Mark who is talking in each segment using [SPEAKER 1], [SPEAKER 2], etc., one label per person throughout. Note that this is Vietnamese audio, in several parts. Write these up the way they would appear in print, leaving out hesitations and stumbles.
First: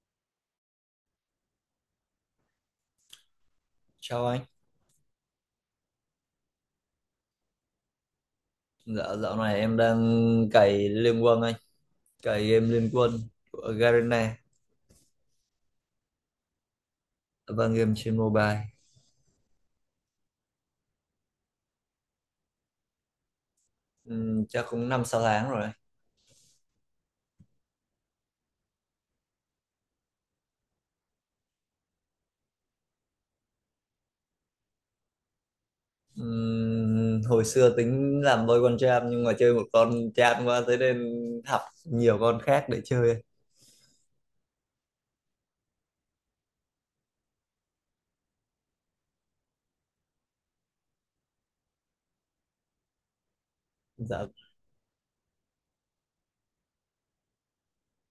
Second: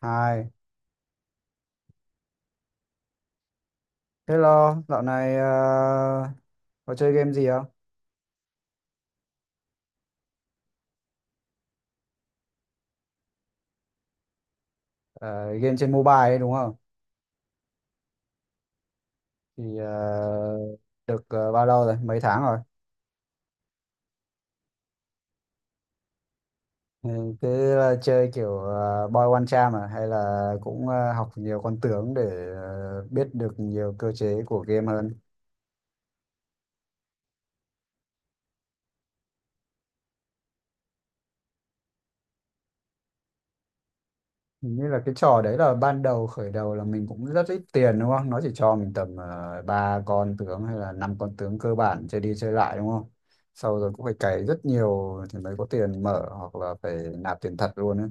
[SPEAKER 1] Hai.
[SPEAKER 2] Chào
[SPEAKER 1] Thế
[SPEAKER 2] anh.
[SPEAKER 1] lo, dạo này ờ, có chơi game gì không?
[SPEAKER 2] Dạ, dạo này em đang cày Liên Quân anh, cày game Liên Quân của Garena
[SPEAKER 1] Ờ, game trên mobile ấy đúng không?
[SPEAKER 2] và game trên mobile.
[SPEAKER 1] Thì ờ, được bao lâu rồi? Mấy tháng rồi?
[SPEAKER 2] Chắc cũng năm sáu tháng rồi.
[SPEAKER 1] Ừ, chơi kiểu boy one charm à? Hay là cũng học nhiều con tướng để biết được nhiều cơ chế của game hơn?
[SPEAKER 2] Hồi xưa tính làm Boy One Jam nhưng mà chơi một con chán quá thế nên học nhiều con khác để chơi.
[SPEAKER 1] Hình như là cái trò đấy là ban đầu khởi đầu là mình cũng rất ít tiền đúng không? Nó chỉ cho mình tầm ba con tướng hay là năm con tướng cơ bản chơi đi chơi lại đúng không? Sau rồi cũng phải
[SPEAKER 2] Dạ.
[SPEAKER 1] cày rất nhiều thì mới có tiền mở hoặc là phải nạp tiền thật luôn ấy.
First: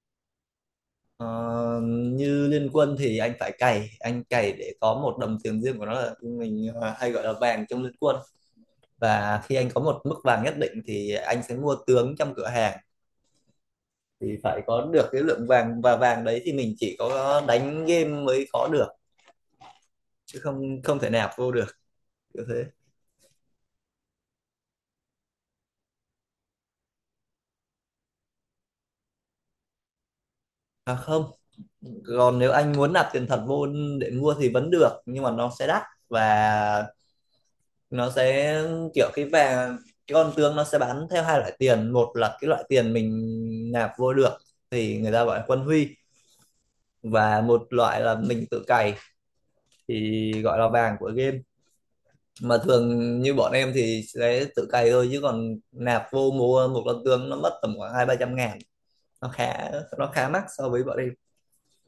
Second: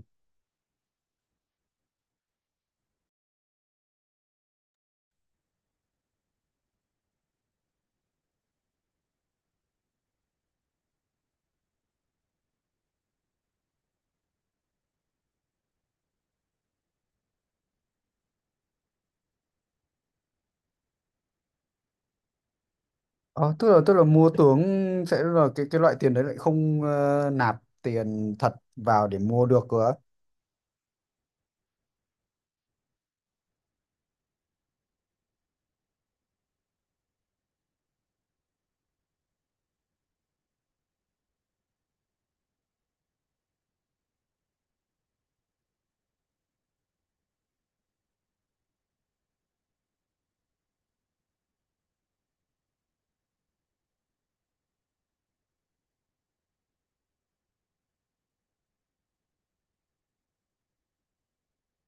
[SPEAKER 2] Ờ, Như Liên Quân thì anh phải cày, anh cày để có một đồng tiền riêng của nó là mình, hay gọi là vàng trong Liên Quân. Và khi anh có một mức vàng nhất định thì anh sẽ mua tướng trong cửa hàng, thì phải có được cái lượng vàng, và vàng đấy thì mình chỉ có đánh game mới có được chứ không không thể nạp vô được như thế.
[SPEAKER 1] Ờ, tức là mua tướng sẽ là cái loại tiền đấy lại không, nạp tiền thật vào để mua được cơ. Á.
[SPEAKER 2] À không, còn nếu anh muốn nạp tiền thật vô để mua thì vẫn được, nhưng mà nó sẽ đắt và nó sẽ kiểu cái vàng. Cái con tương nó sẽ bán theo hai loại tiền: một là cái loại tiền mình nạp vô được thì người ta gọi là quân huy, và một loại là mình tự cày thì gọi là vàng của game. Mà thường như bọn em thì sẽ tự cày thôi, chứ còn nạp vô mua một con tương nó mất tầm khoảng hai ba trăm ngàn, nó khá nó khá mắc so với bọn em.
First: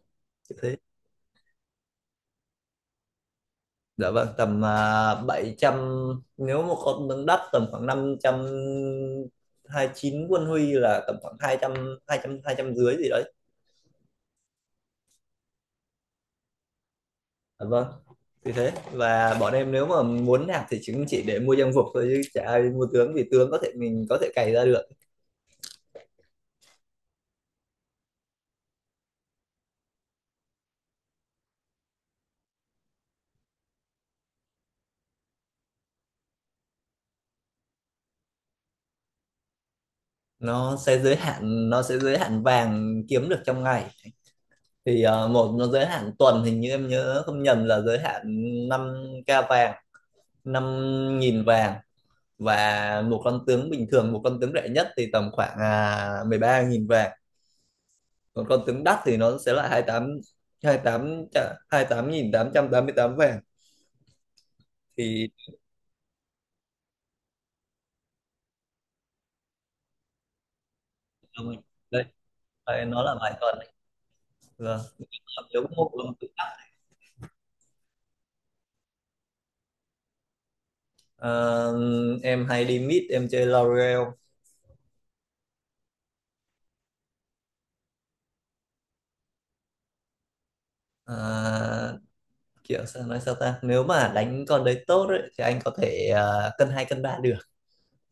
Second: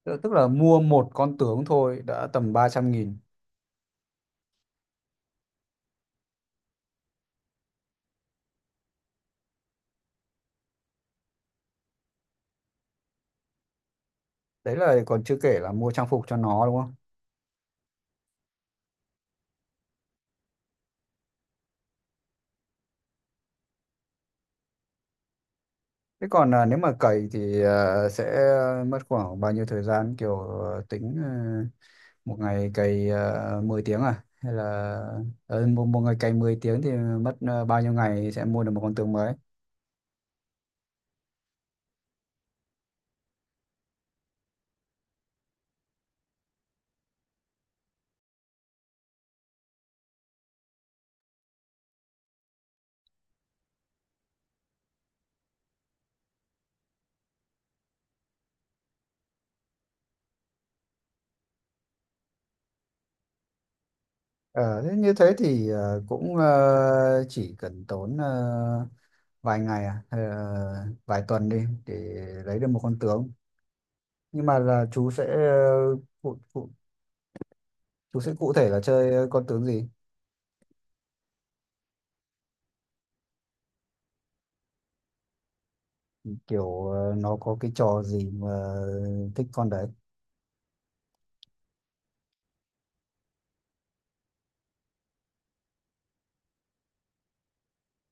[SPEAKER 1] Tức tức là
[SPEAKER 2] Như thế.
[SPEAKER 1] mua một con tướng thôi đã tầm 300 nghìn.
[SPEAKER 2] Dạ vâng, tầm 700. Nếu một con tương đắt tầm khoảng 500 chín quân huy là tầm khoảng hai hai trăm, hai trăm, hai trăm dưới gì đấy.
[SPEAKER 1] Đấy là còn chưa kể là mua trang phục cho nó đúng không?
[SPEAKER 2] Dạ vâng, thì thế. Và bọn em nếu mà muốn nạp thì chúng chỉ để mua trang phục thôi, chứ chả ai mua tướng vì tướng có thể, mình có thể cày ra được.
[SPEAKER 1] Thế còn à, nếu mà cày thì à, sẽ mất khoảng bao nhiêu thời gian, kiểu à, tính à, một ngày cày 10 tiếng à, hay là một ngày cày 10 tiếng thì mất à, bao nhiêu ngày sẽ mua được một con tướng mới.
[SPEAKER 2] Nó sẽ giới hạn vàng kiếm được trong ngày, thì ờ, một nó giới hạn tuần, hình như em nhớ không nhầm là giới hạn năm k vàng 5.000 vàng. Và một con tướng rẻ nhất thì tầm khoảng 13.000 vàng, còn con tướng đắt thì nó sẽ là 28 mươi tám vàng.
[SPEAKER 1] Ờ, thế như
[SPEAKER 2] Thì
[SPEAKER 1] thế thì à, cũng à, chỉ cần tốn à, vài ngày à, hay là vài tuần đi để
[SPEAKER 2] đấy.
[SPEAKER 1] lấy được một
[SPEAKER 2] Đấy,
[SPEAKER 1] con
[SPEAKER 2] nó là
[SPEAKER 1] tướng.
[SPEAKER 2] vài tuần đấy.
[SPEAKER 1] Nhưng mà
[SPEAKER 2] Vâng.
[SPEAKER 1] là chú sẽ
[SPEAKER 2] Nếu
[SPEAKER 1] à,
[SPEAKER 2] có một con tướng
[SPEAKER 1] cụ,
[SPEAKER 2] đắt,
[SPEAKER 1] cụ, chú sẽ cụ thể là chơi con tướng gì?
[SPEAKER 2] ờ, em hay đi mid, em chơi Laurel.
[SPEAKER 1] Kiểu nó có cái trò gì mà thích con đấy?
[SPEAKER 2] Ờ, Kiểu sao nói sao ta, nếu mà đánh con đấy tốt ấy, thì anh có thể cân hai cân ba được,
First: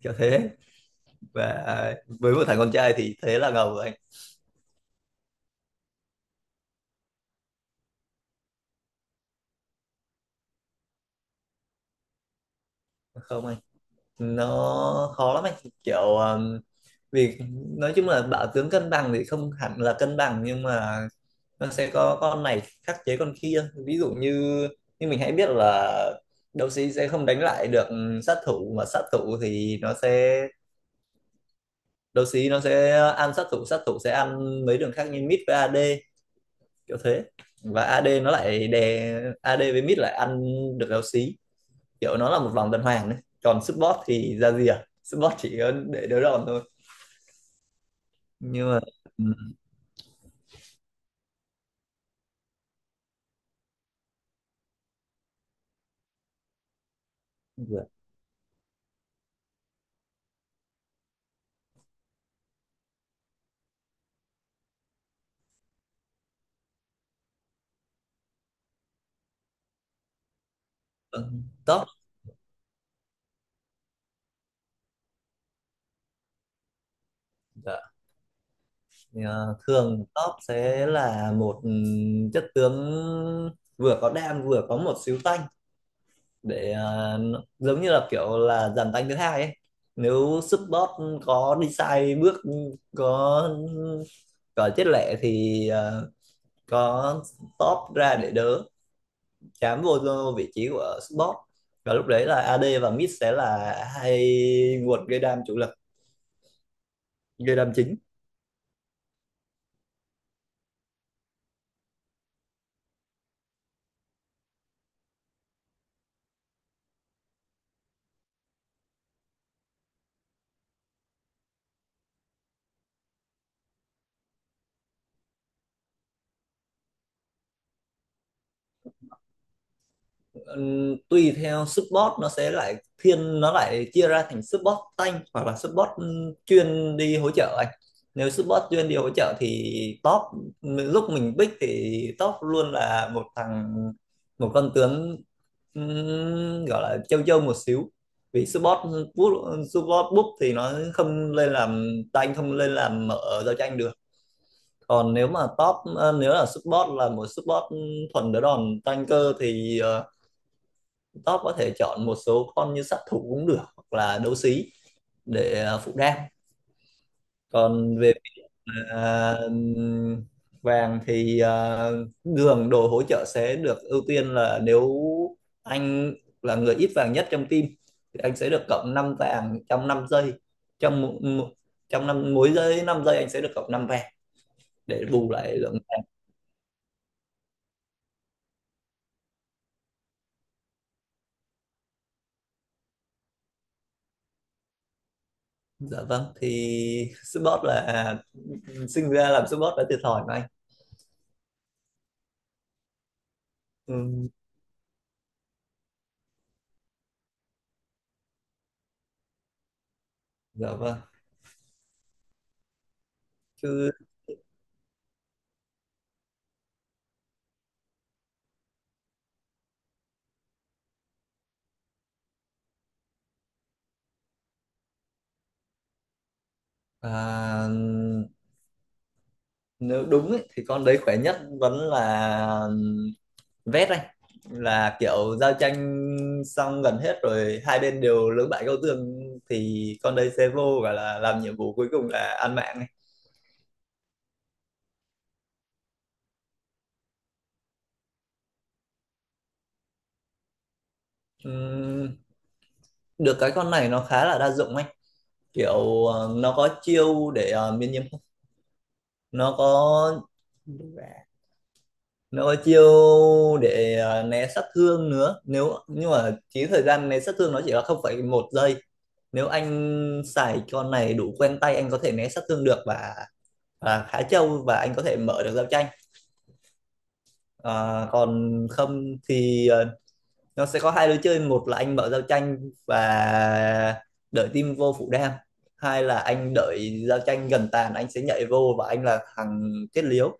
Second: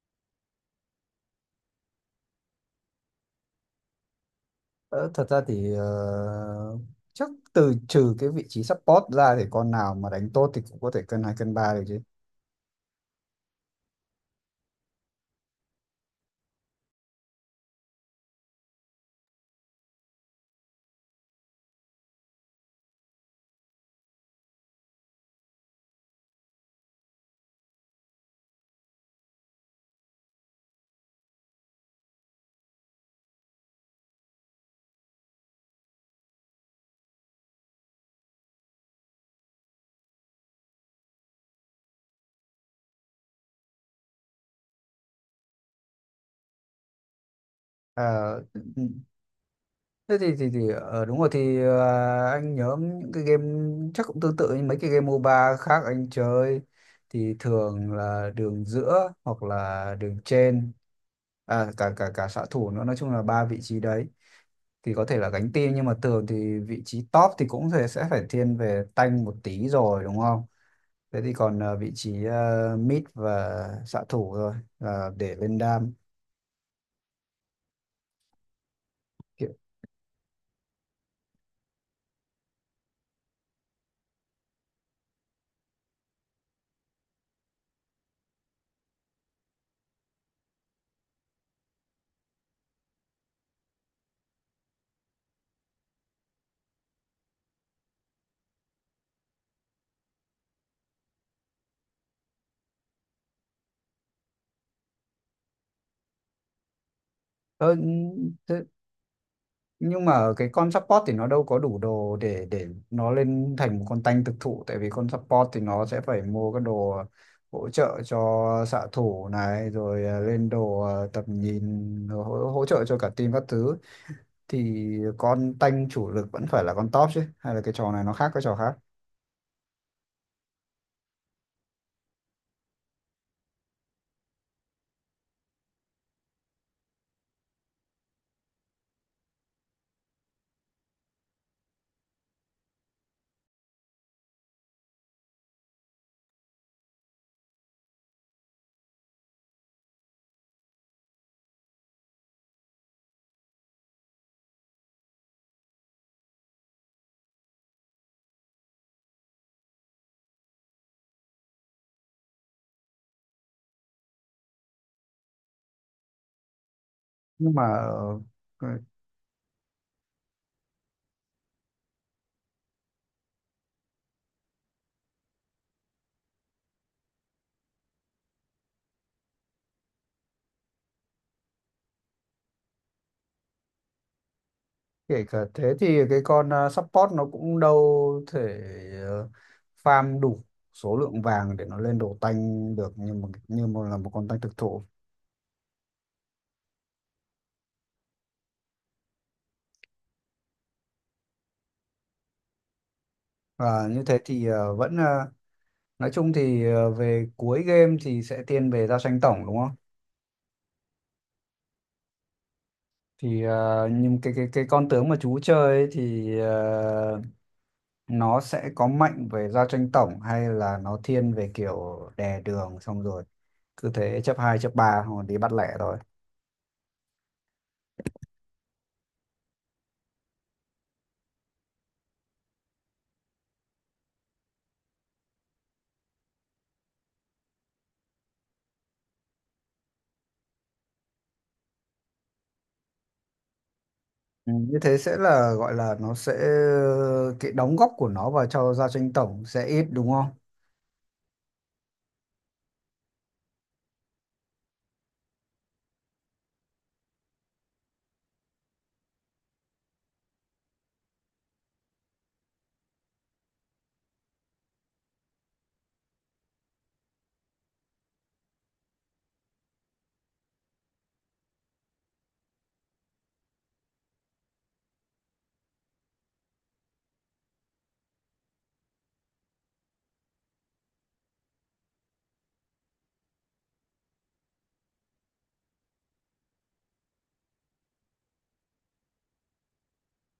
[SPEAKER 2] kiểu thế. Và với một thằng con trai thì thế là ngầu rồi anh.
[SPEAKER 1] Ờ, thật ra thì chắc trừ cái vị trí support ra thì con nào mà đánh tốt thì cũng có thể cân hai cân ba được chứ.
[SPEAKER 2] Không anh, nó khó lắm anh, kiểu vì nói chung là bảo tướng cân bằng thì không hẳn là cân bằng, nhưng mà nó sẽ có con này khắc chế con kia. Ví dụ như như mình hãy biết là đấu sĩ sẽ không đánh lại được sát thủ, mà sát thủ thì nó sẽ, đấu sĩ nó sẽ ăn sát thủ, sát thủ sẽ ăn mấy đường khác như mid với AD, kiểu thế. Và AD nó lại đè, AD với mid lại ăn được éo xí, kiểu nó là một vòng tuần hoàn đấy. Còn support thì ra gì, à support chỉ có để đỡ đòn thôi.
[SPEAKER 1] Ờ,
[SPEAKER 2] Nhưng mà,
[SPEAKER 1] ừ,
[SPEAKER 2] ừ,
[SPEAKER 1] thế thì đúng rồi thì anh nhớ những cái game chắc cũng tương tự như mấy cái game MOBA khác anh chơi thì
[SPEAKER 2] dạ,
[SPEAKER 1] thường là đường giữa hoặc là đường trên, à, cả cả cả xạ thủ nữa, nói chung là ba vị trí đấy thì có thể là gánh team, nhưng mà thường thì vị trí top thì cũng sẽ phải thiên về tanh một tí rồi đúng không? Thế
[SPEAKER 2] ừ,
[SPEAKER 1] thì còn
[SPEAKER 2] top.
[SPEAKER 1] vị trí mid và xạ thủ rồi là để lên đam
[SPEAKER 2] Dạ. Thì,
[SPEAKER 1] kiểu.
[SPEAKER 2] thường top sẽ là một, chất tướng vừa có đam vừa có một xíu tanh để, giống như là kiểu là dàn tanh thứ hai ấy. Nếu support có đi sai bước, có có chết lẹ thì có top ra để đỡ, chám vô vị trí của support, và lúc đấy là AD và mid sẽ là hai nguồn gây đam chủ lực, gây đam
[SPEAKER 1] ờ,
[SPEAKER 2] chính.
[SPEAKER 1] thế, nhưng mà cái con support thì nó đâu có đủ đồ để nó lên thành một con tanh thực thụ, tại vì con support thì nó sẽ phải mua cái đồ hỗ trợ cho xạ thủ này rồi lên đồ tầm nhìn rồi hỗ trợ cho cả team các thứ, thì con tanh chủ lực vẫn phải là con top chứ, hay là cái trò này nó khác cái trò khác?
[SPEAKER 2] Tùy theo support, nó sẽ lại thiên, nó lại chia ra thành support tank hoặc là support chuyên đi hỗ trợ anh. Nếu support chuyên đi hỗ trợ thì top, lúc mình pick thì top luôn là một con tướng, gọi là châu châu một xíu, vì support búp thì nó không lên làm tank, không lên làm mở giao tranh được. Còn nếu mà nếu là một support thuần đỡ đòn tanker thì, top có thể chọn một số con như sát thủ cũng được, hoặc là đấu sĩ để phụ đam.
[SPEAKER 1] Nhưng mà
[SPEAKER 2] Còn về
[SPEAKER 1] ờ, ờ,
[SPEAKER 2] à, vàng thì đường đồ hỗ trợ sẽ được ưu tiên là nếu anh là người ít vàng nhất trong team thì anh sẽ được cộng 5 vàng trong 5 giây, trong một- trong năm, mỗi giây 5 giây anh sẽ được cộng 5 vàng để
[SPEAKER 1] kể
[SPEAKER 2] bù
[SPEAKER 1] cả
[SPEAKER 2] lại lượng
[SPEAKER 1] thế thì
[SPEAKER 2] vàng.
[SPEAKER 1] cái con support nó cũng đâu thể ờ, farm đủ số lượng vàng để nó lên đồ tanh được như một là một con tanh thực thụ.
[SPEAKER 2] Dạ vâng, thì support là, sinh ra làm support đã thiệt thòi mà anh.
[SPEAKER 1] Và như thế
[SPEAKER 2] Ừ,
[SPEAKER 1] thì nói chung thì về cuối game thì sẽ thiên về giao tranh tổng đúng không?
[SPEAKER 2] dạ vâng,
[SPEAKER 1] Thì
[SPEAKER 2] chứ.
[SPEAKER 1] nhưng cái con tướng mà chú chơi ấy thì nó sẽ có mạnh về gia tranh tổng hay là nó thiên về kiểu đè đường xong rồi cứ thế chấp hai chấp ba hoặc đi bắt lẻ thôi?
[SPEAKER 2] À, nếu đúng ấy, thì con đấy khỏe nhất vẫn là vét anh, là kiểu giao tranh xong gần hết rồi, hai bên đều lưỡng bại câu thương thì con đấy sẽ vô và là làm nhiệm vụ cuối cùng là ăn mạng ấy.
[SPEAKER 1] Ừ, như thế sẽ là gọi là nó sẽ cái đóng góp của nó vào cho gia tranh tổng sẽ ít đúng không?
[SPEAKER 2] Ừm, Được cái con này nó khá là đa dụng anh, kiểu nó có chiêu để miễn nhiễm, nó có nó có chiêu để né sát thương nữa. Nhưng mà chỉ thời gian né sát thương nó chỉ là 0,1 giây. Nếu anh xài con này đủ quen tay, anh có thể né sát thương được, và khá trâu, và anh có thể mở được giao tranh. Còn không thì nó sẽ có hai lối chơi: một là anh mở giao tranh và đợi team vô phủ đam, hai là anh đợi giao tranh gần tàn anh sẽ nhảy vô và anh là thằng kết liễu,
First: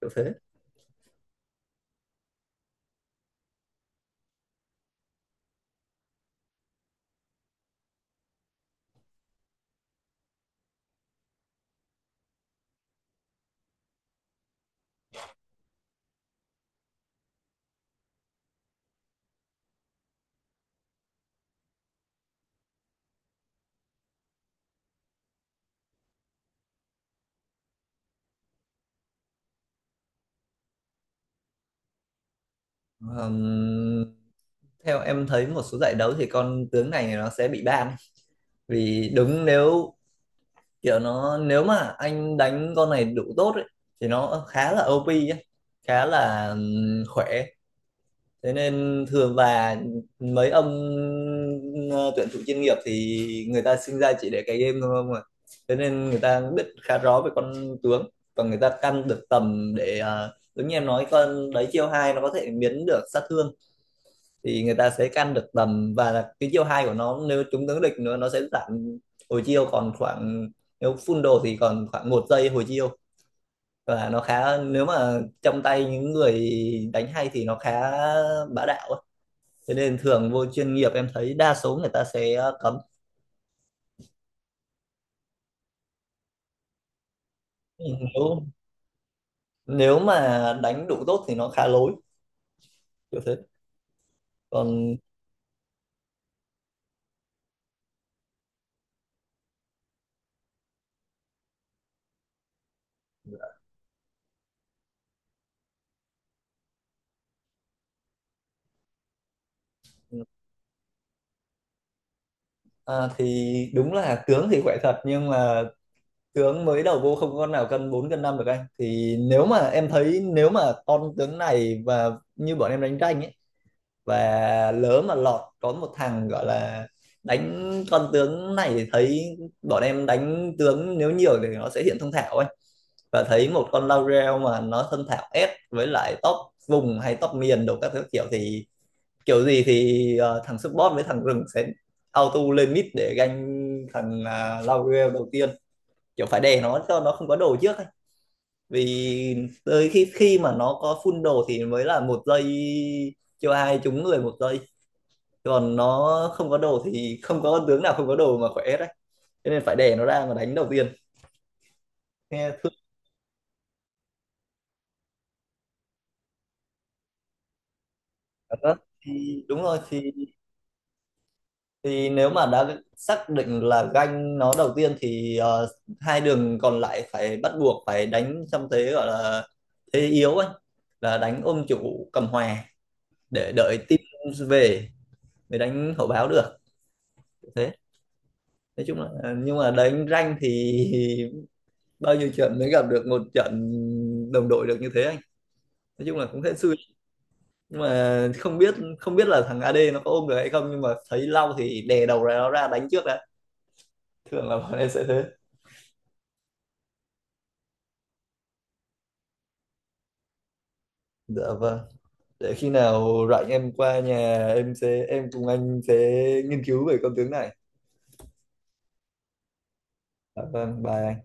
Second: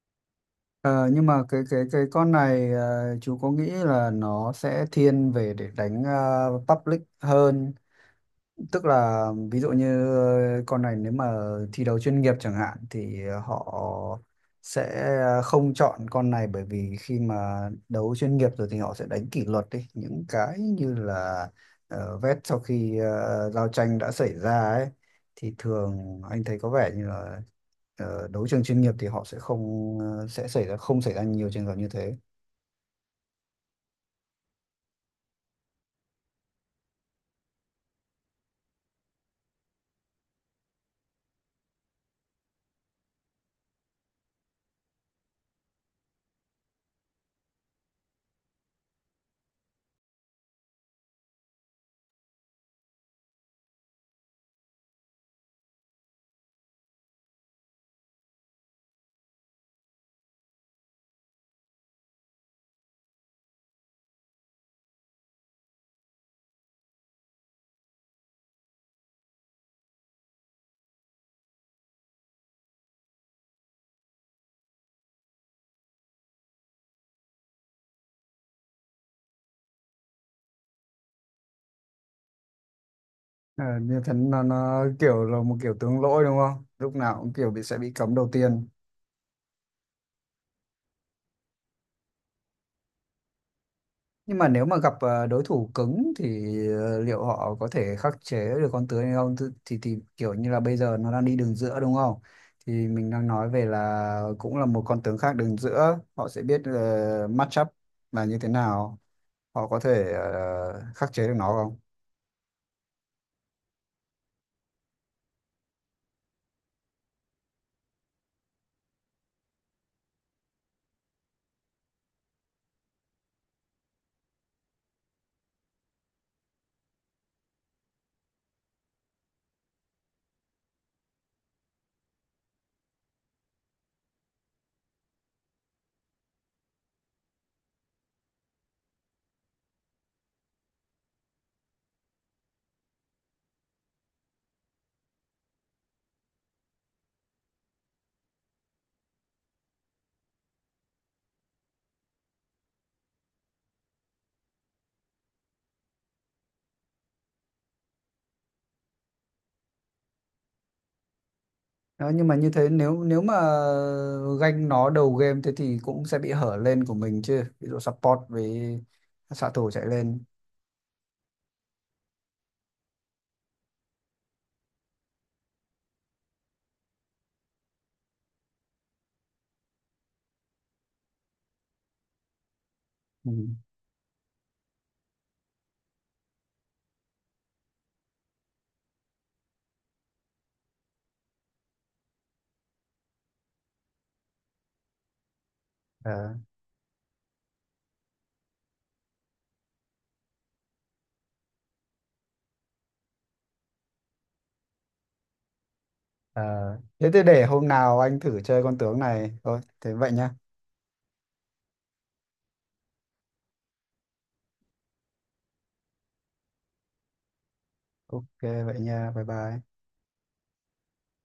[SPEAKER 2] kiểu thế.
[SPEAKER 1] Ờ, nhưng mà cái con này chú có nghĩ là nó sẽ thiên về để đánh public hơn? Tức là ví dụ như con này nếu mà thi đấu chuyên nghiệp chẳng hạn thì họ sẽ không chọn con này, bởi vì khi mà đấu chuyên nghiệp rồi thì họ sẽ đánh kỷ luật đi những cái như là vét sau khi giao tranh đã xảy ra ấy, thì thường anh thấy có vẻ như là đấu trường chuyên nghiệp thì họ sẽ không, sẽ xảy ra không xảy ra nhiều trường hợp như thế.
[SPEAKER 2] Ờm, Theo em thấy một số giải đấu thì con tướng này nó sẽ bị ban, vì đúng, nếu kiểu nó nếu mà anh đánh con này đủ tốt ấy, thì nó khá là OP ấy, khá là khỏe, thế nên thường, và mấy ông ờ, tuyển thủ chuyên nghiệp thì người ta sinh ra chỉ để cái game thôi không à, thế nên người ta biết khá rõ về con tướng và người ta căn được tầm để, giống như em nói, con đấy chiêu hai nó có thể biến được sát thương. Thì người ta sẽ căn được tầm, và cái chiều hai của nó nếu trúng tướng địch nữa, nó sẽ giảm hồi chiêu còn khoảng, nếu full đồ thì còn khoảng một giây hồi chiêu. Và nó khá, nếu mà trong tay những người đánh hay thì nó khá bá đạo ấy. Thế nên thường vô chuyên nghiệp em thấy đa số người ta sẽ cấm.
[SPEAKER 1] Ờ, như thế nó kiểu là một kiểu tướng lỗi đúng không? Lúc nào cũng kiểu sẽ bị cấm đầu
[SPEAKER 2] nếu
[SPEAKER 1] tiên.
[SPEAKER 2] nếu mà đánh đủ tốt thì nó khá lối, kiểu thế.
[SPEAKER 1] Nhưng mà nếu mà gặp
[SPEAKER 2] Còn
[SPEAKER 1] đối thủ cứng thì liệu họ có thể khắc chế được con tướng hay không? Thì kiểu như là bây giờ nó đang đi đường giữa đúng không? Thì mình đang nói về là cũng là một con tướng khác đường giữa, họ sẽ biết match up là như thế nào, họ có thể khắc chế được nó không?
[SPEAKER 2] thì đúng là tướng thì khỏe thật, nhưng mà tướng mới đầu vô không con nào cân 4 cân 5 được anh, thì nếu mà em thấy, nếu mà con tướng này và như bọn em đánh tranh ấy, và lỡ mà lọt có một thằng gọi là đánh con tướng này, thì thấy bọn em đánh tướng nếu nhiều thì nó sẽ hiện thông thạo anh. Và thấy một con Laurel mà nó thân thạo S với lại top vùng hay top miền đồ các thứ, kiểu thì, kiểu gì thì thằng support với thằng rừng sẽ auto lên mid để ganh thằng Laurel đầu tiên, kiểu phải đè nó cho nó không có đồ trước ấy. Vì tới khi khi mà nó có full đồ thì mới là một giây, cho ai trúng người một giây. Còn nó không có đồ thì không có con tướng nào không có đồ mà khỏe đấy, cho nên phải đè nó ra mà đánh đầu tiên,
[SPEAKER 1] Đó, nhưng mà như
[SPEAKER 2] nghe
[SPEAKER 1] thế
[SPEAKER 2] thương
[SPEAKER 1] nếu nếu mà ganh nó đầu game thế thì cũng sẽ bị hở lên của mình chứ. Ví dụ support với
[SPEAKER 2] cảm giác. Thì
[SPEAKER 1] xạ
[SPEAKER 2] đúng
[SPEAKER 1] thủ
[SPEAKER 2] rồi.
[SPEAKER 1] chạy
[SPEAKER 2] thì
[SPEAKER 1] lên.
[SPEAKER 2] thì nếu mà đã xác định là ganh nó đầu tiên thì hai đường còn lại phải bắt buộc phải đánh trong thế gọi là thế yếu ấy, là đánh ôm chủ cầm hòa để đợi team về mới đánh hậu báo được thế. Nói chung là nhưng mà đánh ranh thì bao nhiêu trận mới gặp được một trận đồng đội được như thế anh, nói
[SPEAKER 1] Ừ.
[SPEAKER 2] chung là cũng hên xui. Nhưng mà không biết là thằng AD nó có ôm được hay không, nhưng mà thấy Lau thì đè đầu ra nó ra đánh trước đã. Thường là bọn em sẽ thế.
[SPEAKER 1] À, thế thì để hôm nào anh thử chơi con tướng này thôi. Thế vậy nhá.
[SPEAKER 2] Dạ vâng. Để khi nào rảnh em qua nhà, em sẽ em cùng anh sẽ nghiên cứu về con tướng này.
[SPEAKER 1] Ok vậy nha. Bye bye.
[SPEAKER 2] Dạ vâng, bài.